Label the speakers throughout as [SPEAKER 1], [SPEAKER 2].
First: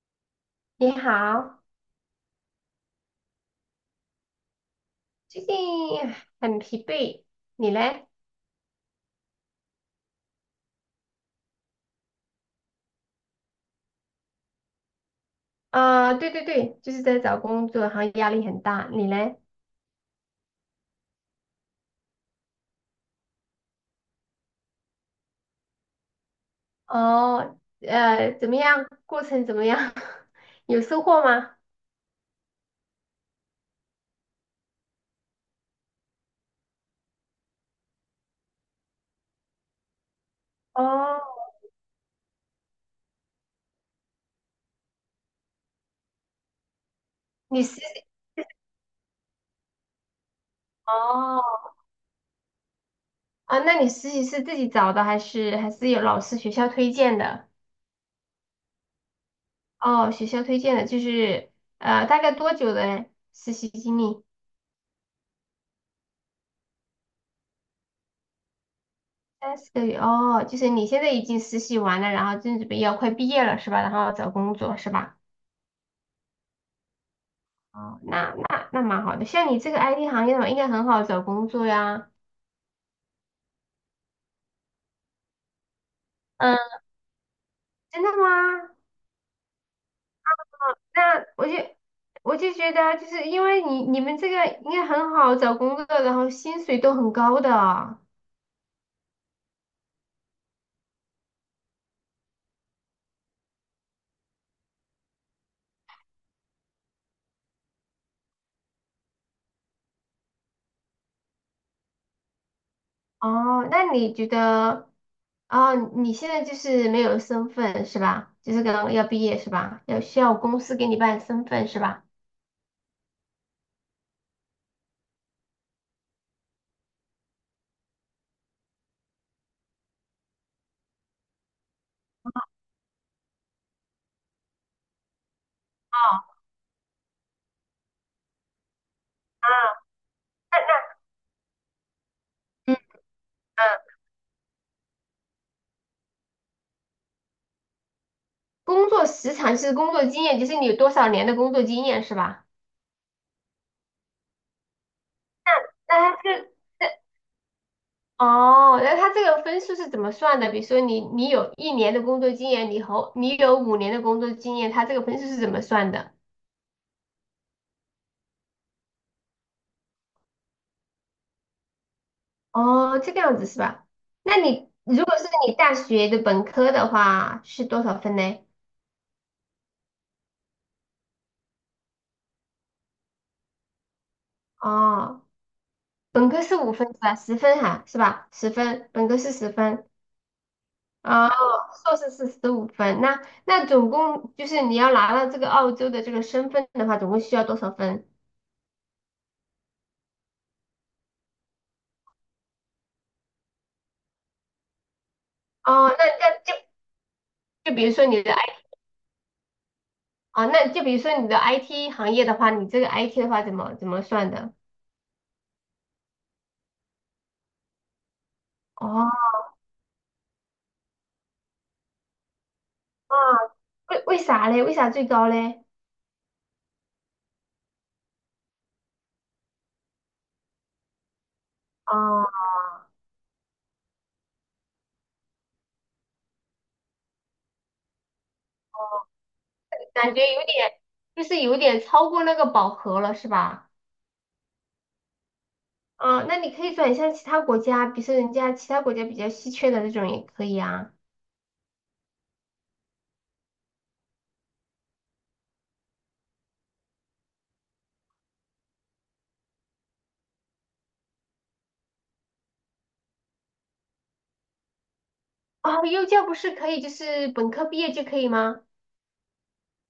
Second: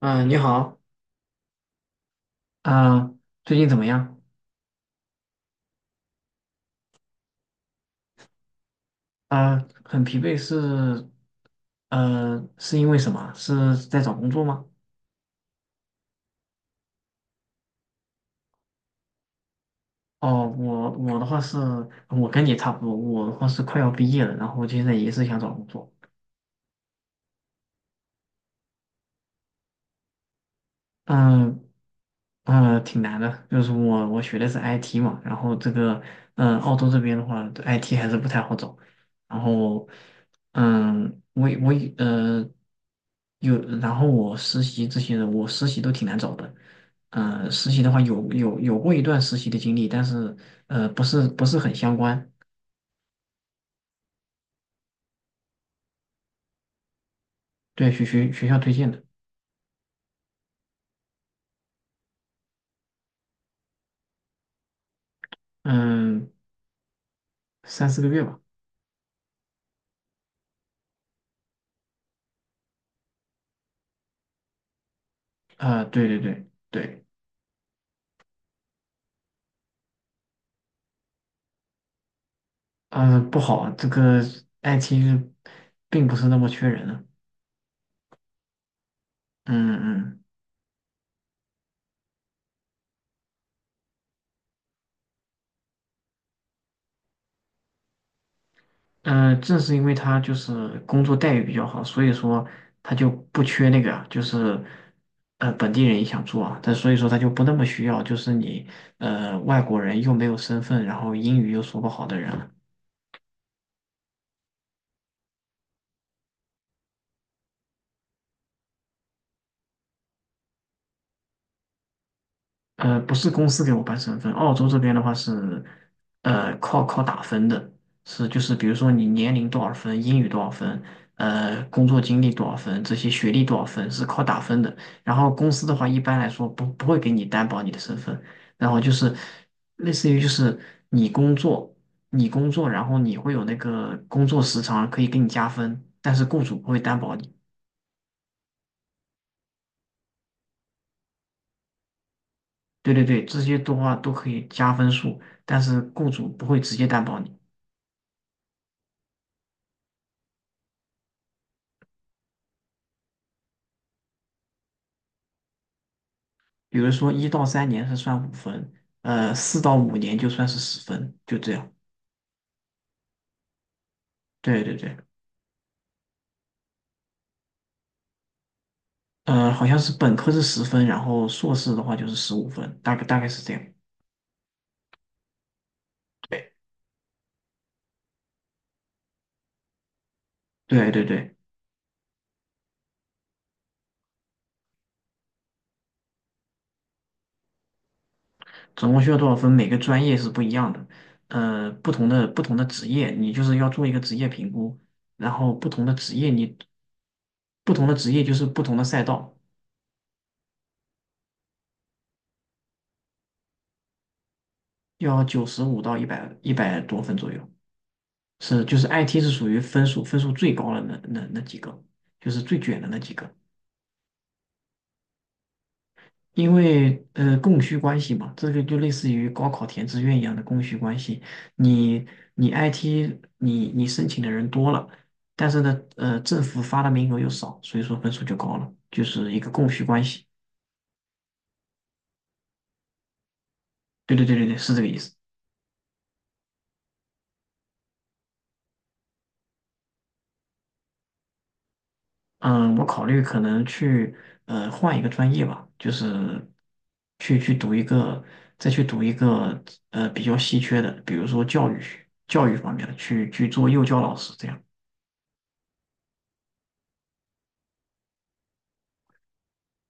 [SPEAKER 1] 嗯，你好。
[SPEAKER 2] 你好，
[SPEAKER 1] 啊、最近怎么样？
[SPEAKER 2] 最近很疲惫，你嘞？
[SPEAKER 1] 很疲惫是。呃，是因为什么？是在找工作吗？
[SPEAKER 2] 啊、对对对，就是在找工作，然后压力很大，你嘞？
[SPEAKER 1] 哦，我的话是，我跟你差不多。我的话是快要毕业了，然后现在也是想找工作。
[SPEAKER 2] 哦，怎么样？过程怎么样？有收获吗？
[SPEAKER 1] 嗯、嗯，挺难的。就是我学的是 IT 嘛，然后这个，澳洲这边的话，IT 还是不太好找。然后，
[SPEAKER 2] 哦，
[SPEAKER 1] 嗯，我呃有，然后我实习这些的，我实习都挺难找的。
[SPEAKER 2] 你
[SPEAKER 1] 实
[SPEAKER 2] 实
[SPEAKER 1] 习
[SPEAKER 2] 习
[SPEAKER 1] 的话有过一段实习的经历，但是不是
[SPEAKER 2] 哦
[SPEAKER 1] 不是很相关。
[SPEAKER 2] 啊，那你实习是自己找的，还是有老师学校推荐的？
[SPEAKER 1] 对，学校推荐的。
[SPEAKER 2] 哦，学校推荐的，就是大概多久的实习经历？
[SPEAKER 1] 嗯，3、4个月吧。
[SPEAKER 2] 三四个月哦，就是你现在已经实习完了，然后正准备要快毕业了是吧？然后找工作是吧？
[SPEAKER 1] 啊、对对对对，
[SPEAKER 2] 哦，那蛮好的。像你这个 IT 行业的话，应该很好找工作呀。
[SPEAKER 1] 嗯、不好。这个 IT 并不是那么
[SPEAKER 2] 嗯，
[SPEAKER 1] 缺人啊。
[SPEAKER 2] 真的吗？
[SPEAKER 1] 嗯
[SPEAKER 2] 那我就觉得啊，就是因为你们这个应该很好找工作，然后薪水都很高的。
[SPEAKER 1] 嗯，呃，正是因为他就是工作待遇比较好，所以说他就不缺那个啊。就是本地人也想做啊，但所以说他就不那么需要。就是你外国人又没有身份，然后英语又说不好的人。
[SPEAKER 2] 哦，那你觉得，哦，你现在就是没有身份是吧？就是刚刚要毕业是吧？要需要公司给你办身份是吧？
[SPEAKER 1] 呃，不是公司给我办身份。澳洲这边的话是，呃，靠打分的。是就是比如说你年龄多少分，英语多少分，呃，工作经历多少分，这些学历多少分是靠打分的。然后公司的话，一
[SPEAKER 2] 哦，
[SPEAKER 1] 般来说不会给你担保你的身份，然后就是类似于，就是
[SPEAKER 2] 那
[SPEAKER 1] 你工作，你工作，
[SPEAKER 2] 那
[SPEAKER 1] 然后你会有那个工作时长可以给你加分，但是雇主不会担保你。
[SPEAKER 2] 工作时长是工作经验，就是你有多少年的工作经验是吧？
[SPEAKER 1] 对对对这些的话都可以加分数，但是雇
[SPEAKER 2] 那
[SPEAKER 1] 主不
[SPEAKER 2] 这
[SPEAKER 1] 会直接担保你。
[SPEAKER 2] 哦，那他这个分数是怎么算的？比如说你有一年的工作经验，你和你有五年的工作经验，他这个分数是怎么算的？
[SPEAKER 1] 比如说1到3年是算五分，呃，4到5年就算是十分，就这样。
[SPEAKER 2] 哦，这个样子是吧？那
[SPEAKER 1] 对
[SPEAKER 2] 你
[SPEAKER 1] 对对，
[SPEAKER 2] 如果是你大学的本科的话是多少分呢？
[SPEAKER 1] 呃，好像是本科是十分，然后硕士的话就是15分，大概大概是这样。
[SPEAKER 2] 哦，本科是
[SPEAKER 1] 对
[SPEAKER 2] 五分是吧？十分哈是吧？十分，本科是十分。
[SPEAKER 1] 对对
[SPEAKER 2] 哦，
[SPEAKER 1] 对，
[SPEAKER 2] 硕士是十五分。那总共就是你要拿到这个澳洲的这个身份的话，总共需要多少分？
[SPEAKER 1] 总共需要多少分？每个专业是不一样的。呃，不同的职业，你就是要做一个职业评估，然后不同
[SPEAKER 2] 哦，
[SPEAKER 1] 的
[SPEAKER 2] 那
[SPEAKER 1] 职业
[SPEAKER 2] 那就
[SPEAKER 1] 你
[SPEAKER 2] 就
[SPEAKER 1] 不
[SPEAKER 2] 比
[SPEAKER 1] 同
[SPEAKER 2] 如
[SPEAKER 1] 的
[SPEAKER 2] 说
[SPEAKER 1] 职业
[SPEAKER 2] 你
[SPEAKER 1] 就
[SPEAKER 2] 的。
[SPEAKER 1] 是不同的赛道。
[SPEAKER 2] 啊，那就比如说你的 IT 行业的话，你这个 IT 的话怎么算的？
[SPEAKER 1] 要95到100、100多分左右，是就是
[SPEAKER 2] 哦，
[SPEAKER 1] IT 是属于分数最高的那几个。就是最卷的那几
[SPEAKER 2] 啊
[SPEAKER 1] 个。
[SPEAKER 2] 为啥嘞？为啥最高嘞？
[SPEAKER 1] 因为供需关系嘛，这个就类似于高考填志愿一样的供需关系。你
[SPEAKER 2] 哦，
[SPEAKER 1] 你 IT 你申请的人多了，但是呢，呃，政府发的名额又少，所以说分数就高了，就是一个供需关
[SPEAKER 2] 感觉
[SPEAKER 1] 系。
[SPEAKER 2] 有点，就是有点超过那个饱和了，是吧？
[SPEAKER 1] 对对对对对是这个意思。
[SPEAKER 2] 嗯，那你可以转向其他国家，比如说人家其他国家比较稀缺的那种也可以啊。
[SPEAKER 1] 嗯，我考虑可能去呃换一个专业吧。就是去读一个，再去读一个比较稀缺的，比如说教育学、教育方面的，去做幼教老师这样。
[SPEAKER 2] 啊，幼教不是可以就是本科毕业就可以吗？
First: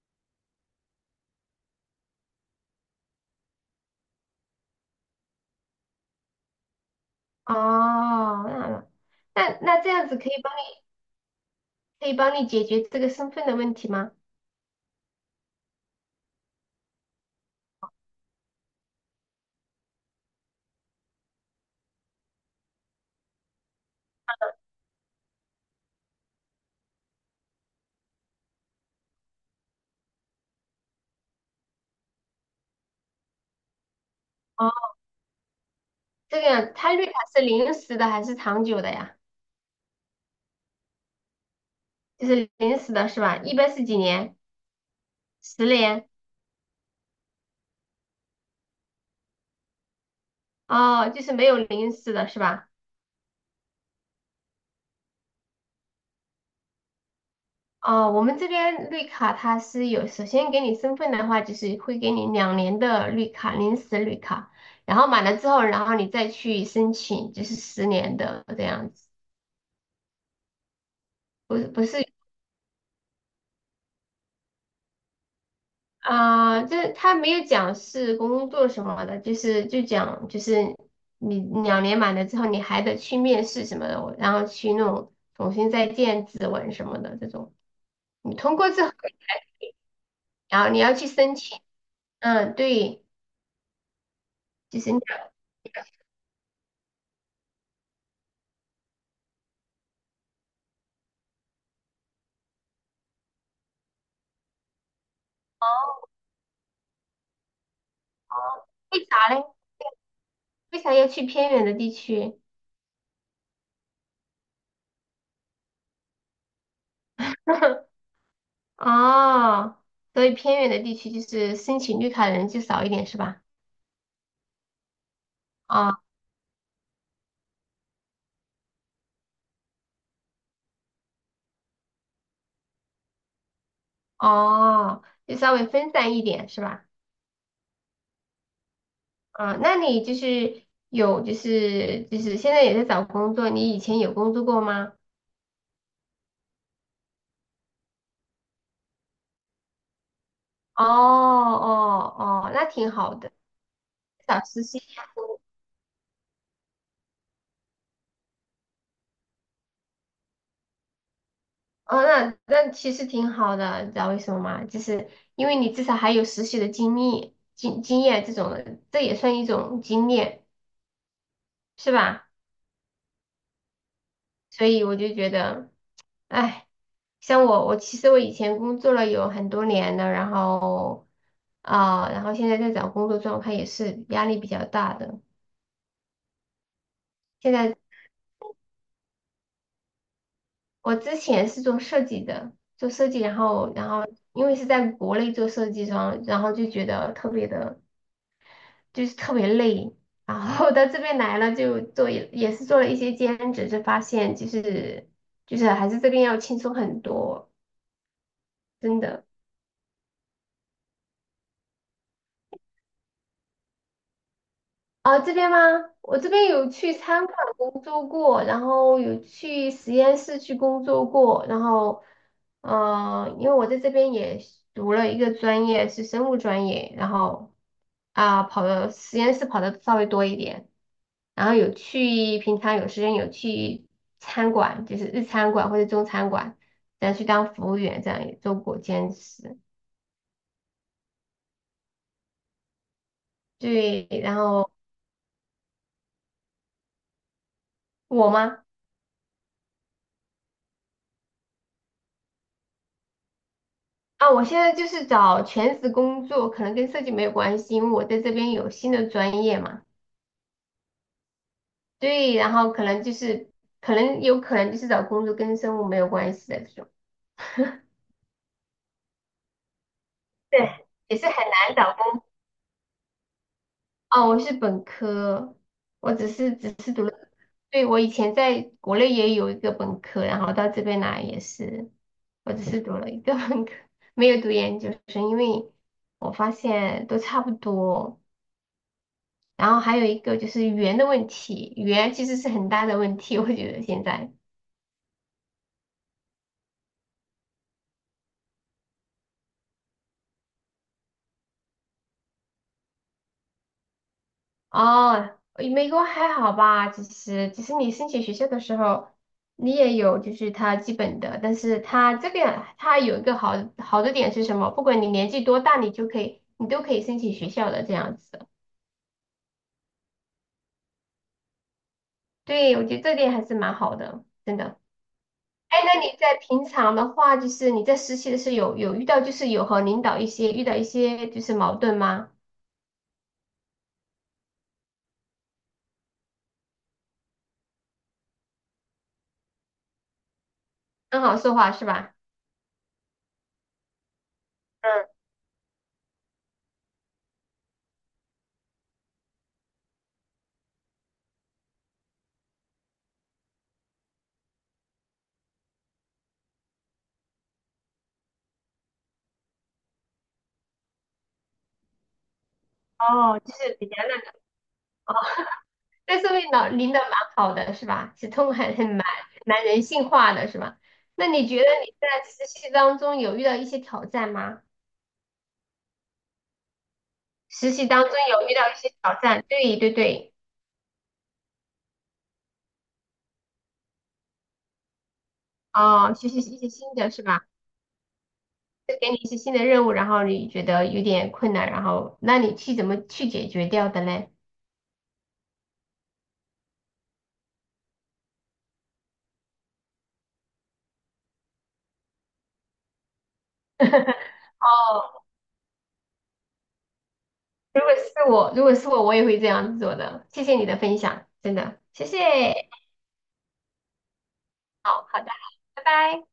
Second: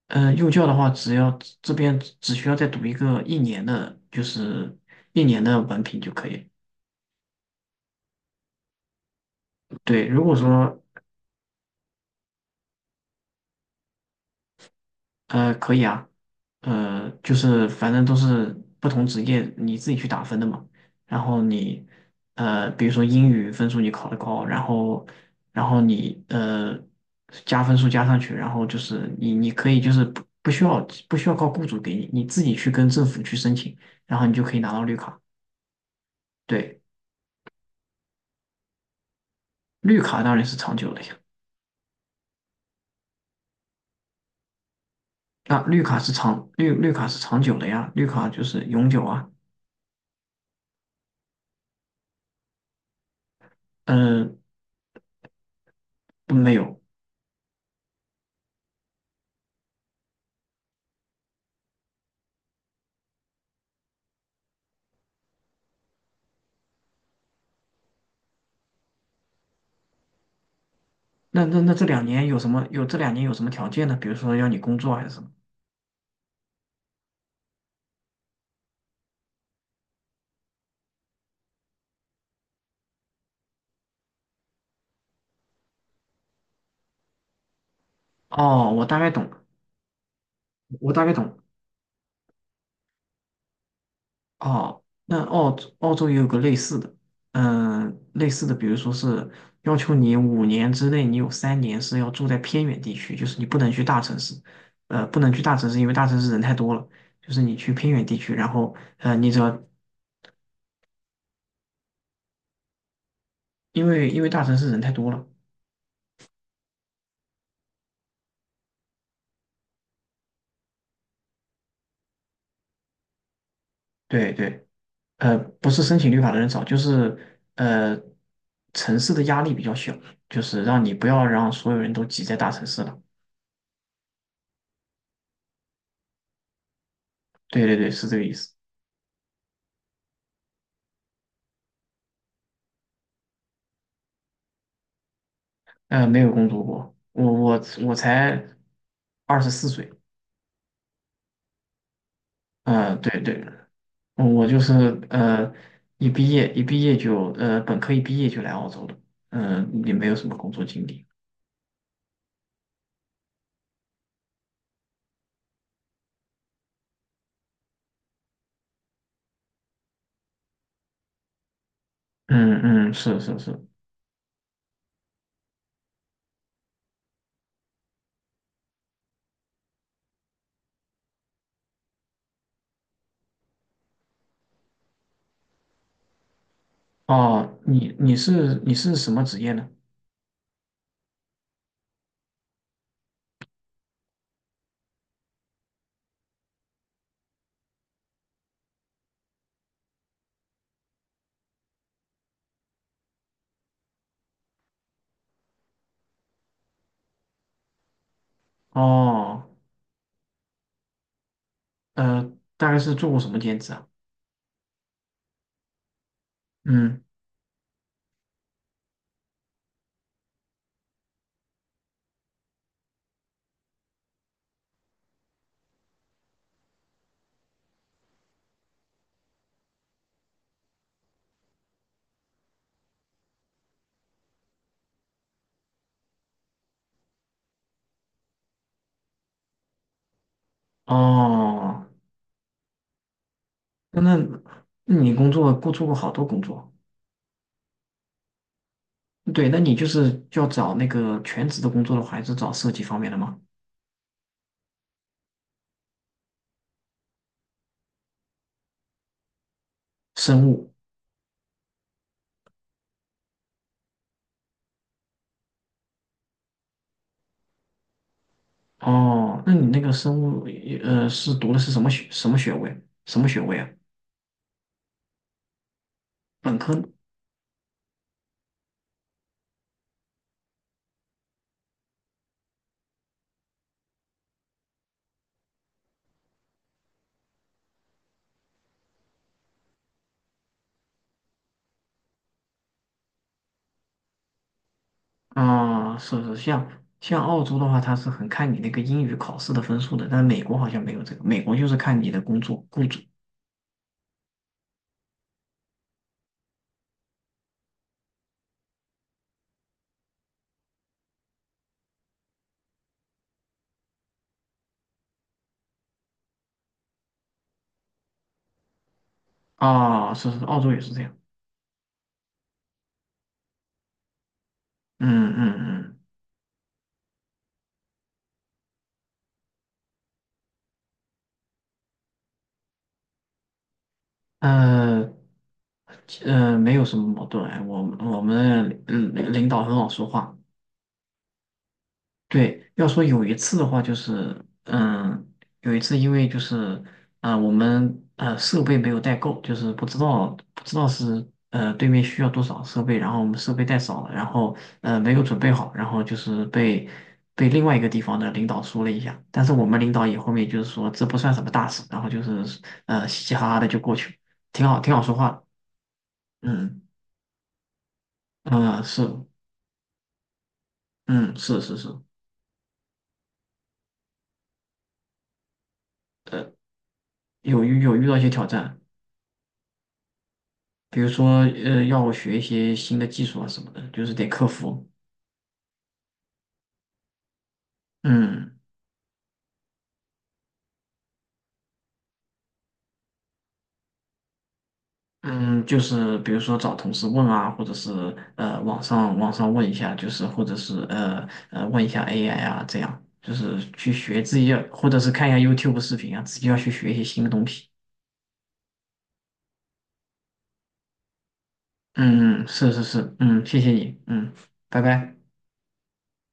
[SPEAKER 1] 呃，幼教的话，只要这边只需要再读一个一年的，就是1年的文凭就可以。
[SPEAKER 2] 哦，那这
[SPEAKER 1] 对，
[SPEAKER 2] 样子
[SPEAKER 1] 如
[SPEAKER 2] 可以
[SPEAKER 1] 果
[SPEAKER 2] 帮
[SPEAKER 1] 说
[SPEAKER 2] 你可以帮你解决这个身份的问题吗？
[SPEAKER 1] 可以啊。呃，就是反正都是不同职业你自己去打分的嘛。然后你，呃，比如说英语分数你考得高，然后然后你加分数加上去，然后就是你你可以，就是不需要靠雇主给你，你自己去跟政府去申请，然后你就可以
[SPEAKER 2] 哦，
[SPEAKER 1] 拿到绿卡。
[SPEAKER 2] 这个样，
[SPEAKER 1] 对。
[SPEAKER 2] 他绿卡是临时的还是长久的呀？
[SPEAKER 1] 绿卡当然是长久的。
[SPEAKER 2] 就是临时的是吧？一般是几年？
[SPEAKER 1] 那
[SPEAKER 2] 十
[SPEAKER 1] 绿卡
[SPEAKER 2] 年？
[SPEAKER 1] 是长绿卡是长久的呀，绿卡就是永久啊。
[SPEAKER 2] 哦，就是没有临时的是吧？
[SPEAKER 1] 嗯、不没有。
[SPEAKER 2] 哦，我们这边绿卡它是有，首先给你身份的话，就是会给你两年的绿卡，临时绿卡，然后满了之后，然后你再去申请，就是十年的这样子，
[SPEAKER 1] 那
[SPEAKER 2] 不
[SPEAKER 1] 那
[SPEAKER 2] 是
[SPEAKER 1] 那这
[SPEAKER 2] 不是
[SPEAKER 1] 两年有什么？有这两年有什么条件呢？比如说要你工作还是什么？
[SPEAKER 2] 啊，这、他没有讲是工作什么的，就是你两年满了之后，你还得去面试什么的，然后去那种重新再建指纹什么的这种。你通过
[SPEAKER 1] 哦，
[SPEAKER 2] 之后，然后你
[SPEAKER 1] 我
[SPEAKER 2] 要
[SPEAKER 1] 大
[SPEAKER 2] 去
[SPEAKER 1] 概
[SPEAKER 2] 申
[SPEAKER 1] 懂。
[SPEAKER 2] 请。嗯，对，就
[SPEAKER 1] 哦，
[SPEAKER 2] 是你
[SPEAKER 1] 那
[SPEAKER 2] 要
[SPEAKER 1] 澳
[SPEAKER 2] 你
[SPEAKER 1] 洲
[SPEAKER 2] 要
[SPEAKER 1] 澳洲也有个类似的。类似的，比如说是要求你5年之内，你有三年是要住在偏远地区，就是你不能去大城市。呃，不能去大城市，因为大城市人太多了。就是你去偏远地区，然
[SPEAKER 2] 哦
[SPEAKER 1] 后，
[SPEAKER 2] 为
[SPEAKER 1] 你
[SPEAKER 2] 啥
[SPEAKER 1] 只要
[SPEAKER 2] 嘞？为啥要去偏远的地区？
[SPEAKER 1] 因为大城市人太多了。
[SPEAKER 2] 哦，所以偏远的地区就是申请绿卡的人就少一点是吧？
[SPEAKER 1] 对，呃，不是
[SPEAKER 2] 哦
[SPEAKER 1] 申请绿卡的人少，就是呃，城市的压力比较小，就是让你不要让所有人都挤在大城市了。
[SPEAKER 2] 哦，就稍微分散一点是吧？
[SPEAKER 1] 对对对是这个意思。
[SPEAKER 2] 啊，那你就是有就是现在也在找工作，你以前有工作过吗？
[SPEAKER 1] 呃，没有工作过，我我我才24岁。
[SPEAKER 2] 哦哦哦，那挺
[SPEAKER 1] 嗯，
[SPEAKER 2] 好
[SPEAKER 1] 对
[SPEAKER 2] 的，
[SPEAKER 1] 对，
[SPEAKER 2] 找
[SPEAKER 1] 我就
[SPEAKER 2] 实习。
[SPEAKER 1] 是一毕业就，本科一毕业就来澳洲了。也没有什么工作经历。
[SPEAKER 2] 哦，那其实挺好的，你知道为什么吗？就是因为你至少还有实习的经历、经验这种的，这也算一种经验，是吧？
[SPEAKER 1] 嗯，是。
[SPEAKER 2] 所以我就觉得，哎，像我其实我以前工作了有很多年了，然后啊、然后现在在找工作状态也是压力比较大的。现
[SPEAKER 1] 哦，
[SPEAKER 2] 在
[SPEAKER 1] 你是你是什么职业呢？
[SPEAKER 2] 我之前是做设计的，做设计，然后因为是在国内做设计，装，然后就觉得特别的。就是特别累。然后到这边来了，就做也是做了一些兼职，就发现就是还是这边要轻松很多，真的。
[SPEAKER 1] 哦。呃，大概是做过什么兼职啊？
[SPEAKER 2] 啊，这边吗？我这边有去
[SPEAKER 1] 嗯。
[SPEAKER 2] 餐馆工作过，然后有去实验室去工作过，然后，因为我在这边也读了一个专业是生物专业，然后啊，跑的实验室跑的稍微多一点，然后有去平常有时间有去餐馆，就是日餐馆或者中餐馆，然后去当服务员，这样也做过兼职。
[SPEAKER 1] 哦，那
[SPEAKER 2] 对，
[SPEAKER 1] 那
[SPEAKER 2] 然后
[SPEAKER 1] 那你工作过做过好多工作。
[SPEAKER 2] 我吗？
[SPEAKER 1] 对，那你就是要找那个全职的工作的话，还是找设计方面的吗？
[SPEAKER 2] 啊，我现在就是找全职工作，可能跟设计没有关系，因为我在这边有新的专业嘛。
[SPEAKER 1] 生物，
[SPEAKER 2] 对，然后可能有可能就是找工作跟生物没有关系的这种。
[SPEAKER 1] 哦，那你那个生物，
[SPEAKER 2] 对，
[SPEAKER 1] 呃，
[SPEAKER 2] 也是
[SPEAKER 1] 是
[SPEAKER 2] 很
[SPEAKER 1] 读的是
[SPEAKER 2] 难
[SPEAKER 1] 什么
[SPEAKER 2] 找
[SPEAKER 1] 学
[SPEAKER 2] 工。
[SPEAKER 1] 什么学位？什么学位啊？
[SPEAKER 2] 哦，我是本科，我只是
[SPEAKER 1] 本
[SPEAKER 2] 只
[SPEAKER 1] 科
[SPEAKER 2] 是读了，对，我以前在国内也有一个本科，然后到这边来也是，我只是读了一个本科，没有读研究生，因为我发现都差不多。然后还有一个就是语言的问题，语言其实是很大的问题，我觉得现在
[SPEAKER 1] 啊，是，像澳洲的话，它是很看你那个英语考试的分数的，但美国好像没有这个，美国就是看你的工作雇主
[SPEAKER 2] 哦，美国还好吧，其实你申请学校的时候，你也有就是它基本的，但是它这个它有一个好好的点是什么？不管你年纪多大，你都可以申请学校的这样子。
[SPEAKER 1] 啊。是，澳洲也是这样。
[SPEAKER 2] 对，我觉得这点还是蛮好的，真的。
[SPEAKER 1] 嗯嗯
[SPEAKER 2] 哎，
[SPEAKER 1] 嗯。
[SPEAKER 2] 那你在平常的话，就是你在实习的时候有遇到就是有和领导一些遇到一些就是矛盾吗？
[SPEAKER 1] 呃，没有什么矛盾。哎，我们领导很好说话。
[SPEAKER 2] 很好说话是吧？
[SPEAKER 1] 对，要说有一次的话，就是
[SPEAKER 2] 嗯。
[SPEAKER 1] 嗯，有一次因为就是我们设备没有带够。就是不知道是对面需要多少设备，然后我们设备带少了，然后没有准备好。然后就是被被另外一个地方的领导说了一下，但是我们领导也后面就是说这不算什么大事，然后就是嘻嘻
[SPEAKER 2] 哦，
[SPEAKER 1] 哈
[SPEAKER 2] 就
[SPEAKER 1] 哈的
[SPEAKER 2] 是
[SPEAKER 1] 就
[SPEAKER 2] 比
[SPEAKER 1] 过
[SPEAKER 2] 较那
[SPEAKER 1] 去。
[SPEAKER 2] 个，
[SPEAKER 1] 挺好说话的。
[SPEAKER 2] 但是
[SPEAKER 1] 嗯。
[SPEAKER 2] 领导蛮好的是吧？是通很
[SPEAKER 1] 啊，
[SPEAKER 2] 很
[SPEAKER 1] 是。
[SPEAKER 2] 蛮人性化的是吧？那
[SPEAKER 1] 嗯，
[SPEAKER 2] 你觉
[SPEAKER 1] 是
[SPEAKER 2] 得
[SPEAKER 1] 是是，
[SPEAKER 2] 你在实习当中有遇到一些挑战吗？
[SPEAKER 1] 有
[SPEAKER 2] 实
[SPEAKER 1] 遇
[SPEAKER 2] 习
[SPEAKER 1] 有
[SPEAKER 2] 当
[SPEAKER 1] 遇
[SPEAKER 2] 中
[SPEAKER 1] 到一些挑
[SPEAKER 2] 有遇到一
[SPEAKER 1] 战。
[SPEAKER 2] 些挑战，对对对，
[SPEAKER 1] 比如说，要学一些新的技术啊什么的，就是得克服。
[SPEAKER 2] 哦，学习一些新的是吧？
[SPEAKER 1] 嗯
[SPEAKER 2] 就给你一些新的任务，然后你觉得有点困难，然后那你去怎么去解决掉的嘞？
[SPEAKER 1] 嗯，就是比如说找同事问啊，或者是网上问一下。就是或者是问一下 AI 啊，这样就是去学自己 要，
[SPEAKER 2] 哦，
[SPEAKER 1] 或者是看一下 YouTube 视频啊，自己要去学一些新的东西。
[SPEAKER 2] 如果是我，如果是我，我也会这样子做的。谢谢你的分享，真的，谢
[SPEAKER 1] 嗯，
[SPEAKER 2] 谢。
[SPEAKER 1] 是，嗯，谢谢你。嗯，拜
[SPEAKER 2] 好
[SPEAKER 1] 拜。
[SPEAKER 2] 好的，拜拜。